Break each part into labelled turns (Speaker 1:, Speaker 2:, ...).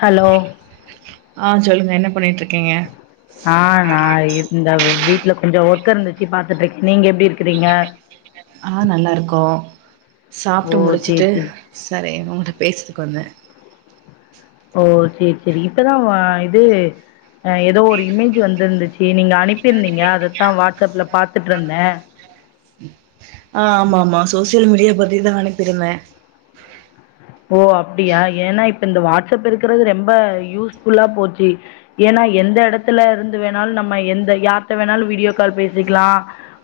Speaker 1: Hello
Speaker 2: ஆ சொல்லுங்க என்ன பண்ணிட்டு இருக்கீங்க
Speaker 1: ஆ நா இந்தா இது வீட்ல கொஞ்சம் ஒர்க் இருந்துச்சு பாத்துட்ருக்க நீங்க எப்டி இருக்குறீங்க
Speaker 2: ஆ நல்லா இருக்கோ
Speaker 1: ஓ
Speaker 2: சாப்ட்டு
Speaker 1: சேரி
Speaker 2: முடிச்சுட்டு
Speaker 1: சேரி
Speaker 2: சரின்னு உன்ட்ட பேசுத்துக்கு வந்த
Speaker 1: ஓ ஓகே ஓகே இப்பதா வ இது அ ஏதோ ஒரு இமேஜ் வந்திருந்துச்சு நீங்க அனுப்பியிருந்தீங்க அதத்தா வாட்ஸ்ஆப்ல பாத்துட்ருந்த
Speaker 2: ஆ ஆமா ஆமா சோசியல் மீடியா பத்திதா அனுப்பிருந்த
Speaker 1: ஓ அப்டியா ஏன்னா இப்ப இந்த வாட்ஸ்அப் இருக்கிறது ரொம்ப யூஸ்ஃபுல்லா போச்சு ஏன்னா எந்த எடத்துல இருந்து வேணாலும் நம்ம எந்த யார்ட்ட வேணாலும் வீடியோ கால் பேசிக்கலா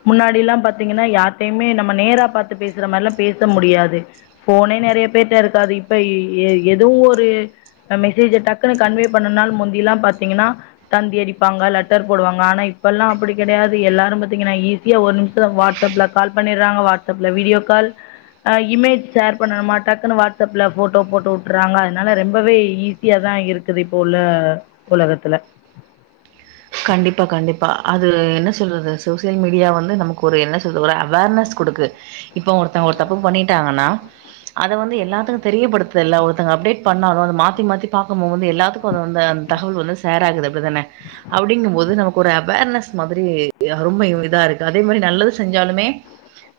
Speaker 1: முன்னாடில்லா பாத்தீங்கன்னா யார்ட்டையுமே நம்ம நேராப் பாத்து பேசுற மாரில்லா பேச முடியாது ஃபோனே நெறைய பேர்ட்ட இருக்காது இப்ப எ ஏதோ ஒரு மெசேஜ டக்குன்னு கன்வே பண்ணனுன்னாலு முந்தில்லா பாத்தீங்கன்னா தந்தி அடிப்பாங்க லெட்டர் போடுவாங்க ஆனா இப்பெல்லா அப்புடி கெடையாது எல்லாரு பத்திங்கன்னா ஈ சியா ஒரு நிமிஷத்ல் வாட்ஸ்அப்ல கால் பண்ணிட்றாங்க வாட்ஸ்அப்ல வீடியோ கால் அ இமேஜ் ஷேர் பண்ணனுமா டக்குன்னு வாட்ஸ் ஸ்அப்ல ஃபோட்டோ போட்டு வுட்டுறாங்க அதுனால ரொம்பவே ஈஸியா தா இருக்குது இப்போ உள்ள உலகத்துல
Speaker 2: கண்டிப்பா கண்டிப்பா அது என்ன சொல்றது சோசியல் மீடியா வந்து நமக்கு ஒரு என்ன சொல்றது ஒரு அவார்னஸ் குடுக்குத் இப்ப ஒருத்தங்க ஒருத் தப்பு பண்ணிட்டாங்கன்னா அத வந்து எல்லாத்துக்கு தெரியப்படுத்துல்ல ஒருத்தங்க அப்டேட் பண்ணாலு அத மாத்தி மாத்தி பாக்கும் போது எல்லாத்துக்கு அது வந் தகவல் வந்து ஷேர் ஆகுது அப்டிதானே அப்டிங்கும்போது நமக்கு ஒரு அவேர்னஸ் மாதிரி அ ரொம்பயு இதா இருக்கு அதே மாரி நல்லது செஞ்சாலுமே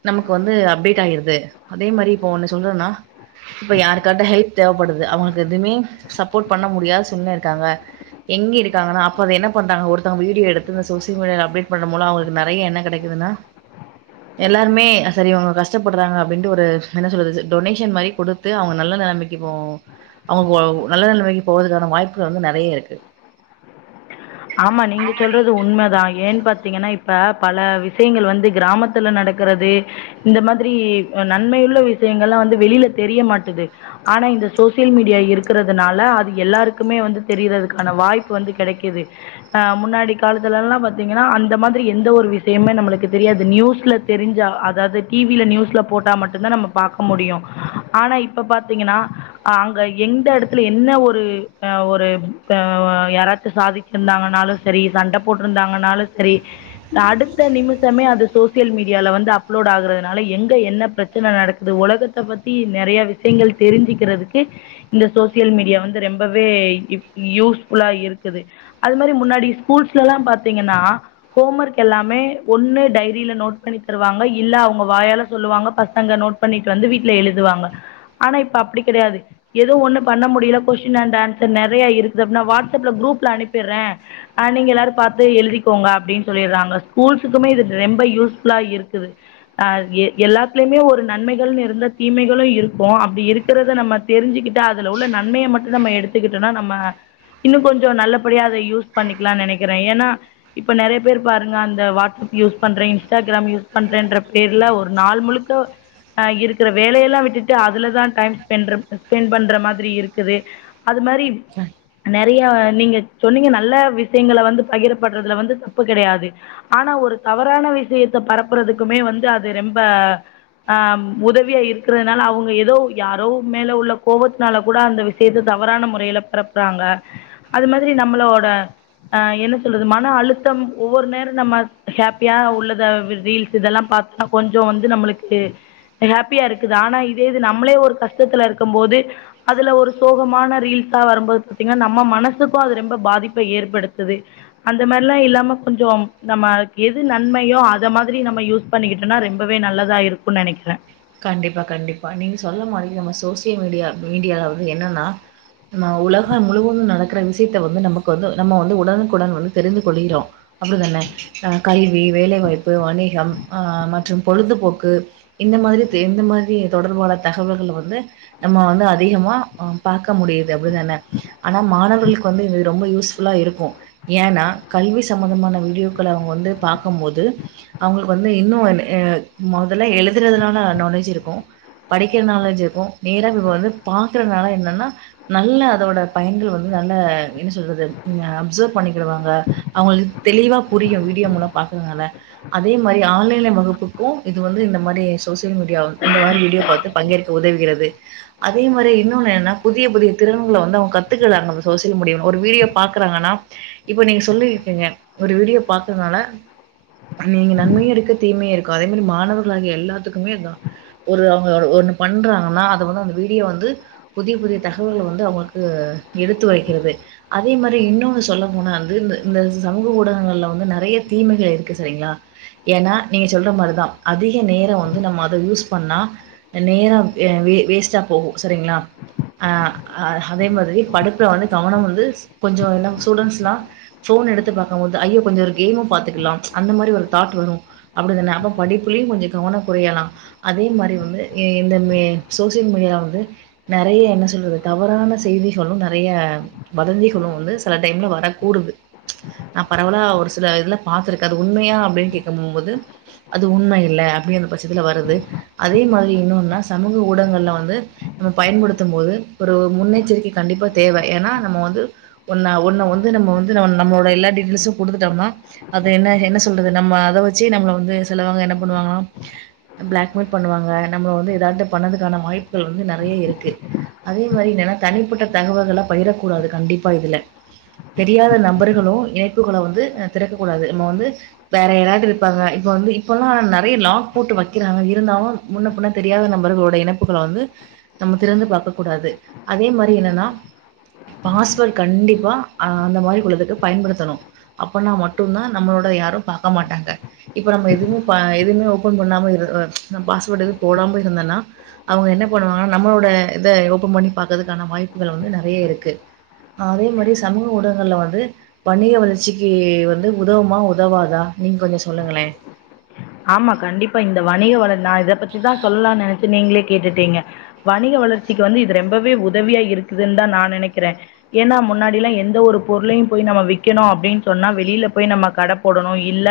Speaker 2: நமக்கு வந்து அப்டேட் ஆயிருது அதே மாரி இப்போ ஒன்னு சொல்றன்னா இப்ப யாருக்காது ஹெல்ப் தேவப்படுது அவுங்களுக் எதுமே சப்போர்ட் பண்ண முடியாத சூழ்நில இருக்காங்க எங்க இருக்காங்கன்னா அப்ப அது என்ன பண்றாங்க ஒருத்தங்க வீடியோ எடுத்து இந்த சோசியல் மீடியால அப்டேட் பண்ணு போல அவ்ங்களுக்கு நெறைய என்ன கெடைக்குதுன்னா எல்லாருமே அ செரி இவுங்க கஷ்டப்படுறாங்க அப்டின்ட்டு ஒரு என்ன சொல்றது டொனேஷன் மாரி குடுத் து அவுங்க நல்ல நெலமைக்கு போ அவுங்க நல்ல நெலமைக்கு போறதுகான வாய்ப்புக வந்து நெறைய இருக்கு
Speaker 1: ஆமா நீங்க சொல்றது உண்ம தா ஏன் பாத்திங்கன்னா இப்ப பல விஷயங்கள் வந்து கிராமத் துல நடக்கிறது இந்த மாதுரி நன்மையுள்ள விஷயங்கள்லா வந்து வெளில தெரிய மாட்டுது ஆனா இந்த சோசியல் மீடியா இருக்குறதுனால அது எல்லாருக்குமே வந்து தெரியுறதுக்கான வாய்ப்பு வந்து கெடைக்குது அ முன்னாடி காலத்துல எல்லா பாத்திங்கன்னா அந்த மாதிரி எந்த ஒரு விஷயம்மே நம்ளுக்கு தெரியாது நியூஸ்ல தெரிஞ்சா அதாவது டி வி ல நியூஸ்ல போட்டா மட்டுந்தா நம்ம பாக்க முடியு ஆனா இப்ப பாத்திங்கன்னா அ அங்க எந்த எடத்துல என்ன ஒரு அ ஒரு ஆ யாராச்சு சாதி ச்சுருந்தாங்கன்னாலு செரி சண்ட போட்ருந்தாங்கன்னாலு செரி அடுத்த நிமுஷமே அது சோசியல் மீடியால வந்து அப்லோட் ஆகுறதுனால எங்க என்ன பிரச்சன நடக்குது ஒலகத் தப் பத்தி நெறைய விஷயங்கள் தெருஞ்சுக்கிறதுக்கு இந்த சோசியல் மீடியா வந்து ரொம்பவே யூஸ்ஃபுல்லா இருக்குது அது மாரி முன்னாடி ஸ்கூல்ஸ்லலா பாத்திங்கன்னா ஹோம் ஒர்க் எல்லாமே ஒன்னு டைரில நோட் பண்ணி தருவாங்க இல்ல அவுங்க வாயால சொல்லுவாங்க பசங்க நோட் பண்ணிட்டு வந்து வீட்ல எழுதுவாங்க ஆனா இப்ப அப்டி கிடையாது எதுவு ஒன்னு பண்ண முடியல கொஸ்டின் அண்ட் ஆன்சர் நெறைய இருக்குது அப்டின்னா வாட்ஸ்அப்ல குரூப்ல அனுப்பிற்றே அ நீங்க எல்லாரு பாத்து எழுதிக்கோங்க அப்டின் சொல்லிட்றாங்க ஸ்கூல்ஸுக்குமே இது ரொம்ப யூஸ்ஃபுல்லா இருக்குது ஆ எல்லாத்துலயுமே ஒரு நன்மைகள்னு இருந்தா தீமைகளு இருக்கு அப்டி இருக்கிறத நம்ம தெருஞ்சுக்கிட்டா அதுல உள்ள நன்மைய மட்டு நம்ம எடுத்துக்கிட்டோனா நம்ம இன்னு கொஞ்சொ நல்ல படியா அத யூஸ் பண்ணிக்லான் நெனைக்கிறே ஏன்னா இப்ப நெறைய பேர் பாருங்க அந்த வாட்ஸ்அப் யூஸ் பண்றே இன்ஸ்டாகிராம் யூஸ் பண்றே என்ற பேர்ல ஒரு நாள் முழு இந்த அ இருக்குற வேலையெல்லா விட்டுட்டு அதுலதா டைம் ஸ்பென்ற ஸ்பெண்ட் பண்ற மாதிரி இருக்குது அது மாரி நெறையா நீங்க சொன்னிங்க நல்ல விஷயங்கள வந்து பகிரப்பட்றதுல வந்து தப்பு கெடையாது ஆனா ஒரு தவறான விஷயத்த பரப்புறதுக்குமே வந்து அது ரொம்ப ஆ உதவியா இருக்றத்னால அவுங்க எதோ யாரோ மேல உள்ள கோவொத்னால கூட அந்த விசயத்த தவறான முறையில பரப்புறாங்க அது மாதிரி நம்மளோட என்ன சொல்றது மன அழுத்தம் ஒவ்வொரு நேர நம்ம ஹாப்பியா உள்ளத ரீல்ஸ் இதெல்லா பாத் தா கொஞ்சொ வந்து நம்மளுக்கு ஹாப்பியாருக்குது ஆனா இதே இது நம்மளே ஒரு கஷ்டத்துல இருக்கும் போது அதுல ஒரு சோகமான ரீல்ஸா வரும்போது பாத்தீங்கன்னா நம்ம மனசுக் கு அது ரொம்ப பாதிப்ப ஏற்படுத்துது அந்த மாரிலா இல்லாம கொஞ்சோ நம்ம எது நன்மையோ அத மாதிரி நம்ம யூஸ் பண்ணிக்கிட்டேன்னா ரெம்பவே நல்லதா இருக்குன் நெனைக்கிறே
Speaker 2: கண்டிப்பா கண்டிப்பா நீங்க சொல்ல மாதிரி நம்ம சோசியல் மீடியா மீடியாலாவது என்னன்னா அ உலகம் முழுவதும் நடக்குற விஷ்யத்த வந்து நமக்கு வந்து நம்ம வந்து உடனுக்குடன் வந்து தெரிந்து கொள்கிறோ அப்படிதான ஆ கல்வி வேலைவாய்ப்பு வணிகம் ஆ மற்றும் பொழுதுபோக்கு இந்த மாதிரி தெரிந்த மாதிரி தொடர்பான தகவல்கள வந்து நம்ம வந்து அதிகமா அ பாக்க முடியுது அப்படிதான ஆனா மாணவர்களுக்கு வந்து இது ரொம்ப யூஸ்ஃபுல்லா இருக்கு ஏன்னா கல்வி சம்பந்தமான வீடியோக்கள அவங்க வந்து பாக்கும்போது அவுங்களுக்கு வந்து இன்னு அ மொதல்ல எழுதுறதுனால நாலேஜ் இருக்கு படிக்கிற நாலேஜ் இருக்கு நேரா இப்போ வந்து பாக்கறதுனால என்னன்னா நல்ல அதோட பயன்கள் வந்து நல்ல என்ன சொல்றது ம் ய அப்சர்வ் பண்ணிக்கிடுவாங்க அவங்களுக்கு தெளிவா புரியு வீடியோ மூலம் பாக்குங்கள அதே மாரி ஆன்லைன் வகுப்புக்கு இது வந்து இந்த மாதிரி சோ சியல் மீடியாவ இந்த மாரி வீடியோ பாத்து பங்கேற்க உதவுகிறது அதே மாரி இன்னொன்னு என்னன்னா புதிய புதிய திறன்கள வந்து அவங்க கத்துக்குறாங்க சோசியல் மீடியாவ ஒரு வீடியோ பாக்குறாங்கன்னா இப்ப நீங்க சொல்லிருக்கீங்க ஒரு வீடியோ பாக்கதுனால அங்க இங்க நன்மையு இருக்கு தீமையு இருக்கு அதே மாதிரி மாணவர்களாகிய எல்லாத்துக்குமே அதா ஒரு அவுங்க ஒன்னு பண்றாங்கன்னா அத வந்து அவுங்க வீடியோ வந்து புதிய புதிய தகவல்கள வந்து அவங்களுக்கு எடுத்து வைக்கிறது அதே மாரி இன்னொன்னு சொல்ல போனா வந்து இந்த இந்த சமூக ஊடகங்கள்ல வந்து நறைய தீமைகள் இருக்கு செரிங்ளா ஏன்னா நீங்க சொல்ற மாரிதா அதிக நேரோ வந்து நம்ம அத யூஸ் பண்ணா நேரா வே வேஸ்டா போகு சரிங்ளா அ அதே மாதிரி படுப்புல வந்து கவனம் வந்து கொஞ்சோ எல்ல ஸ்டூடெண்ட்ஸ்லா ஃபோன் எடுத்து பாக்கும்போது ஐயோ கொஞ்சோ ஒரு கேம பாத்துக்கலா அந்த மாதிரி ஒரு தட் வரு அப்புடித்தானே அப்ப படிப்பிலயு கொஞ்சோ கவனோ குறையலா அதே மாரி வந்து எ இந்த மே சோசியல் மீடியால வந்து நறைய என்ன சொல்றது தவறான செய்திகளு நறைய வதந்திகளு வந்து சில டைம்ல வரக்க கூடுது நா பரவலா ஒரு சில இதுல பா்த்துருக்க அது உண்மையா அப்டின்னு கேட்க போம்போது அது உண்ம இல்ல அப்படிங்கற பட்சத்துல வருது அதே மாதிரி இன்னுன்னா சமூக ஊடகங்ள்ல வந்து நம்ம பயன்படுத்தும் போது ஒரு முன்னெச்சரிக்கை கண்டிப்பா தேவ ஏன்னா நம்ம வந்து ஒன்னா ஒன்ன வந்து நம்ம வந்து ந நம்மளோட எல்லா டீட்டெயல்ஸு குடுத்துடோம்னா கொடுத்துட்டோம்னா அத என்ன என்ன சொல்றது நம்ம அத வச்சு நம்மள வந்து செலவாங்க என்ன பண்ணுவாங்கனா பிளாக்மெயில் பண்ணுவாங்க நம்மள வந்து எதாவது பண்ணதுக்கான வாய்ப்புகள் வந்து நறைய இருக்கு அதே மாதிரி என்னன்னா தனிப்பட்ட தகவல்கள பயிரக் கூடாது கண்டிப்பா இதுல தெரியாத நபர்களு இணைப்புகளு வந்து அ திறக்கக் கூடாது நம்ம வந்து வேற யரட்டருப்பாங்க இப்ப வந்து இப்போல்லா நறைய லாக் போட்டு வ க்கிறாங்க இருந்தாலு முன்ன புன்ன தெரியாத நம்பர்களோட இணைப்புகள வந்து நம்ம திறந்து பாக்க கூடாது அதே மாதிரி என்னன்னா பாஸ்வேர்ட் கண்டிப்பா அ அந்த மாரி உள்ளதுக்கு பயன்படுத்தணு அப்பனா மட்டும்தா நம்மளோட யாரு பாக்க மாட்டாங்க இப்ப நம்ம எதுமே ப எதுமே ஓபன் பண்ணாம இரு பாஸ்வேர்ட் எது போடாம இருந்தன்னா அவங்க என்ன பண்ணுவாங்கன்னா நம்மளோட இத ஓப்பன் பண்ணி பாக்கறதுக்கான வாய்ப்புகள் வந்து நெறைய இருக்கு அதே மாரி சமூக ஊடகங்கள்ல வந்து வணிக வளர்ச்சிக்கு வந்து உதவுமா உதவாதா நீங் கொஞ்ச சொல்லுங்களே
Speaker 1: ஆமா கண்டிப்பா இந்த வணிக வள நா இத பத்திதா சொல்லான் நெனச்சே நீங்ளே கேட்டுட்டீங்க வணிக வளர்ச்சிக்கு வந்து இது ரெம்பவே உதவியா இருக்குதுன் தா நா நெனக்கிற ஏனா முன்னாடில்லா எந்த ஒரு பொருளையு போய் நம்ம விக்கணு அப்டின் சொன்னா வெளில போய் நம்ம கட போடணு இல்ல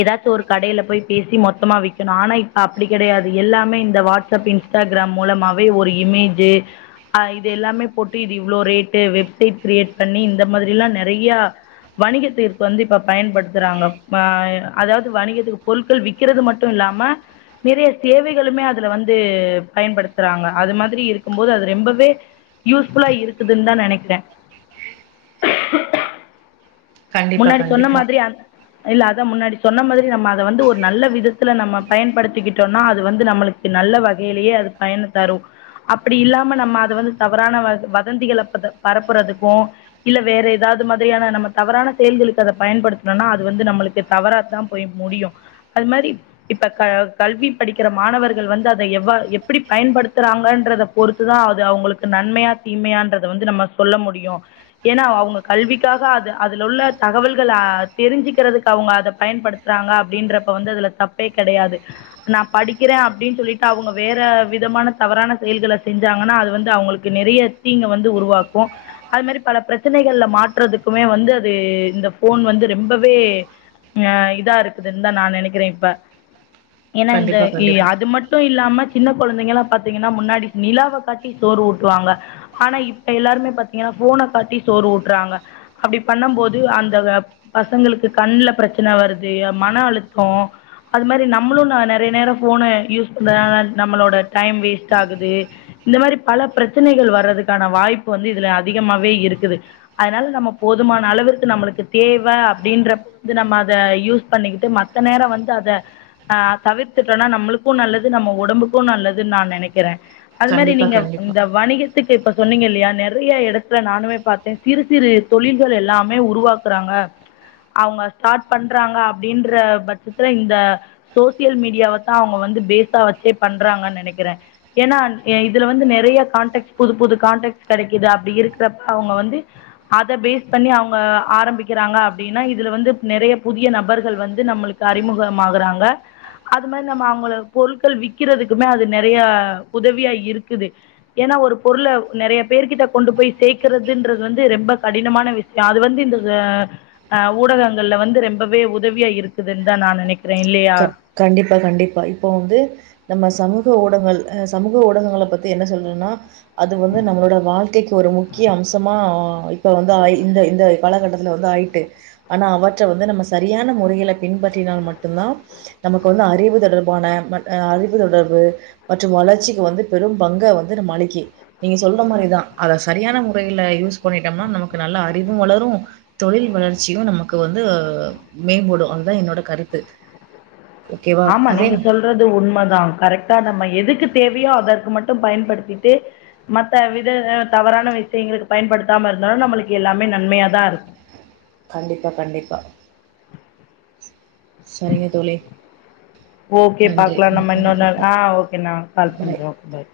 Speaker 1: ஏதா ஒரு கடைல போயி பேசி மொத்தமா விக்கணு ஆனா இப்ப அப்டி கெடையாது எல்லாமே இந்த வாட்ஸ்அப் இன்ஸ் டாகிராம் மூலமாவே ஒரு இமேஜு அ இது எல்லாமே போட்டு இது இவ்ளோ ரேட்டு வெப்சைட் கிரியேட் பண்ணி இந்த மாதிரிலா நெறையா வணிக தீர்ப்பு வந்து இப்ப பயன்படுத்துறாங்க அ அதா து வணிகதுக்கு பொருள்கள் வக்கிறது மட்டு இல்லாம நெறைய தேவைகளுமே அதுல வந்து பயன்படுத்துறாங்க அது மாதிரி இருக்கும்போது அது ரெம்பவே யூஸ்ஃபுல்லா இருக்குதுன் தா நெனக்கிற
Speaker 2: கண்டிப்பா,
Speaker 1: முன்னாடி சொன்ன
Speaker 2: கண்டிப்பா.
Speaker 1: மாதிரி அந் இல்ல அதா முன்னாடி சொன்ன மாதிரி நம்ம அத வந்து ஒரு நல்ல விதத்துல நம்ம பயன்படுத்திக்கிட் போன்னா அது வந்து நம்ளுக்கு நல்ல வகையியே அது பயன் தரு அப்டி இல்லாம நம்ம அத வந்து தவறான வத வதந்திகள பரப்புறதுக்கு இல்ல வேற ஏதாவது மாதிரியான நம்ம தவறான செயல்களுக்கு அத பயன்படுத்துணோனா அது வந்து நம்மளுக்கு தவறாதா போய் முடியு அது மாரி இப்ப க கல்வி படிக்கிற மாணவர்கள் வந்து அத எவ்வா எப்டி பயன்படுத்துறாங்கன்றத பொறுத்துதா அது அவுங்களுக்கு நன்மையா தீமையான்றத வந்து நம்ம சொல்ல முடியு ஏனா அவுங்க கல்விக்காக அது அதுல உள்ள தகவல்கள்ல தெரிஞ்சுக்கிறதுக்கு அவுங்க அத பயன்படுத்துறாங்க அப்டின்றப்ப வந்து அதுல தப்பே கெடயாது நா படிக்கிற அப்டின் சொல்லிட்டு அவுங்க வேற விதமான தவறான செயல்கள செஞ்சாங்கன்னா அது வந்து அவங்களுக் நெறைய தீங்க வந்து உருவாக்கு அது மாரி பல பிரச்சனைகள்ல மாட்றதுக்குமே வந்து அது இந்த ஃபோன் வந்து ரெம்பவே அ இதா இருக்குதுன் தா நா நெனக்கிற இப்ப ஏனா இந்த
Speaker 2: கண்டிப்பா,
Speaker 1: இ
Speaker 2: கண்டிப்பா.
Speaker 1: அது மட் டு இல்லாம சின்ன கொழந்தைங்கல்லா பாத்தீங்கன்னா முன்னாடி நிலாவ காட்டி சோறு ஊட்டுவாங்க ஆனா இப்ப எல்லாருமே பாத்தீங்கன்னா ஃபோன காட்டி சோறு வுட்டுறாங்க அப்டி பண்ணம் போ து அந்த பசங்களுக்கு கண்ல ப்ரெச்சன வருது மன அழுத்தோ அது மாரி நம்ளு நா நெறைய நேர ஃபோன யூஸ் பண்றதுன நம்மளோட டைம் வேஸ்ட்டாகுது இந்த மாரி பல பிரெச்சனைகள் வர்றதுக்கான வாய்ப்பு வந்து இதுல அதிகமாவே இருக்குது அதனால நம்ம போதுமான அளவிற் து நம்ளுக்கு தேவ அப்டின்றப்ப வந்து நம்ம அத யூஸ் பண்ணிக்கிட்டு மத்த நேரோ வந்து அத ஆ தவிர்த்துட்டோன்னா நம்ளுக்கு நல்லது நம்ம ஒடம்புக்கு நல்லதுன் நா நெனக்கிற அது மாரி
Speaker 2: கண்டிப்பா,
Speaker 1: நீங்க
Speaker 2: கண்டிப்பா.
Speaker 1: இந்த வணிக க்கு இப்ப சொன்னீங்க இல்லையா நெறைய எடத்துல நானுமே பாத்தே சிறு சிறு தொழில்கள் எல்லா மே உருவாக்றாங்க அவுங்க ஸ்டார்ட் பண்றாங்க அப்டின்ற பட்சத்துல இந்த சோசியல் மீடியாவத்தா அவுங்க வந்து பேஸா வச்சே பண்றாங்கன் நெனக்கிற ஏனா எ இதுல வந்து நெறைய கான்டக்ட்ஸ் புது புது கான்டாக்ட்ஸ் கெடைக்குது அப்டி இருக்கிறப்ப அவுங்க வந்து அத பேஸ் பண்ணி அவுங் க ஆரம்பிக்கிறாங்க அப்டின்னா இதுல வந்து நெறைய புதிய நபர்கள் வந்து நம்ளுக்கு அறிமுகமாகுறாங்க அது மாரி நம்ம அவுங்கள பொருள்கள் விக்குறதுக்குமே அது நெறைய உதவியா இருக்குது ஏனா ஒரு பொருள நெறையா பேர் கிட்ட கொண்டு போய் சேக்குறதுன்றது வந்து ரெம்ப கடினமான வி யோ அது வந்து இந்த அ அ ஊடகங்கள்ல வந்து ரெம்பவே உதவியா இருக்குதுன்தா நா நெனைக் கிறே இல்லயா
Speaker 2: க கண்டிப்பா கண்டிப்பா இப்போ வந்து நம்ம சமூக ஊடங்கள் அ சமூக ஊடகங்கள பத்தி என்ன சொல்றேன்னா அது வந்து நம்மளோட வாழ்க்கைக்கு ஒரு முக்கிய அம்சமா இப்ப வந்து ஆயு இந்த இந்த காலகட்டத்துல வந்து ஆயிட்டு ஆனா அவற்ற வந்து நம்ம சரியான முறையில பின்பற்றினா மட்டுந்தா நமக்கு வந்து அறிவு தொடர்பான மற் அ அறிவு தொடர்பு மற்றும் வளர்ச்சிக்கு வந்து பெரும் பங்க வந்து நம்ம அளிக்கு நீங்க சொல்ற மாரிதா அத சரியான முறையில யூஸ் பண்ணிட்டம்னா நமக்கு நல்ல அறிவு வளரூன் தொழில் வளர்ச்சியு நமக்கு வந்து மேம்படு அதுதா என்னோட கருத்து ஓகேவா
Speaker 1: ஆமா
Speaker 2: அதே
Speaker 1: நீங்க சொல் றது உண்மதா கரெக்டா நம்ம எதுக்கு தேவையோ அதற்கு மட்டும் பயன்படுத்திட்டு மத்த வித தவறான விஷயங்களுக்கு பயன்படுத்தாம இருந்தாலு நம்மளுக்கு எல்லாமே நன்மையாதா இருக்
Speaker 2: கண்டிப்பா கண்டிப்பா சரிங்க தோழி
Speaker 1: ஓகே
Speaker 2: நன்றி
Speaker 1: பாக்கலா
Speaker 2: ம்,
Speaker 1: நம்ம இன்னொரு
Speaker 2: ம்,
Speaker 1: நாள்
Speaker 2: ப-
Speaker 1: ஆ ஓகே நா கால்
Speaker 2: பாய்
Speaker 1: பண்றே ஓகே பாய்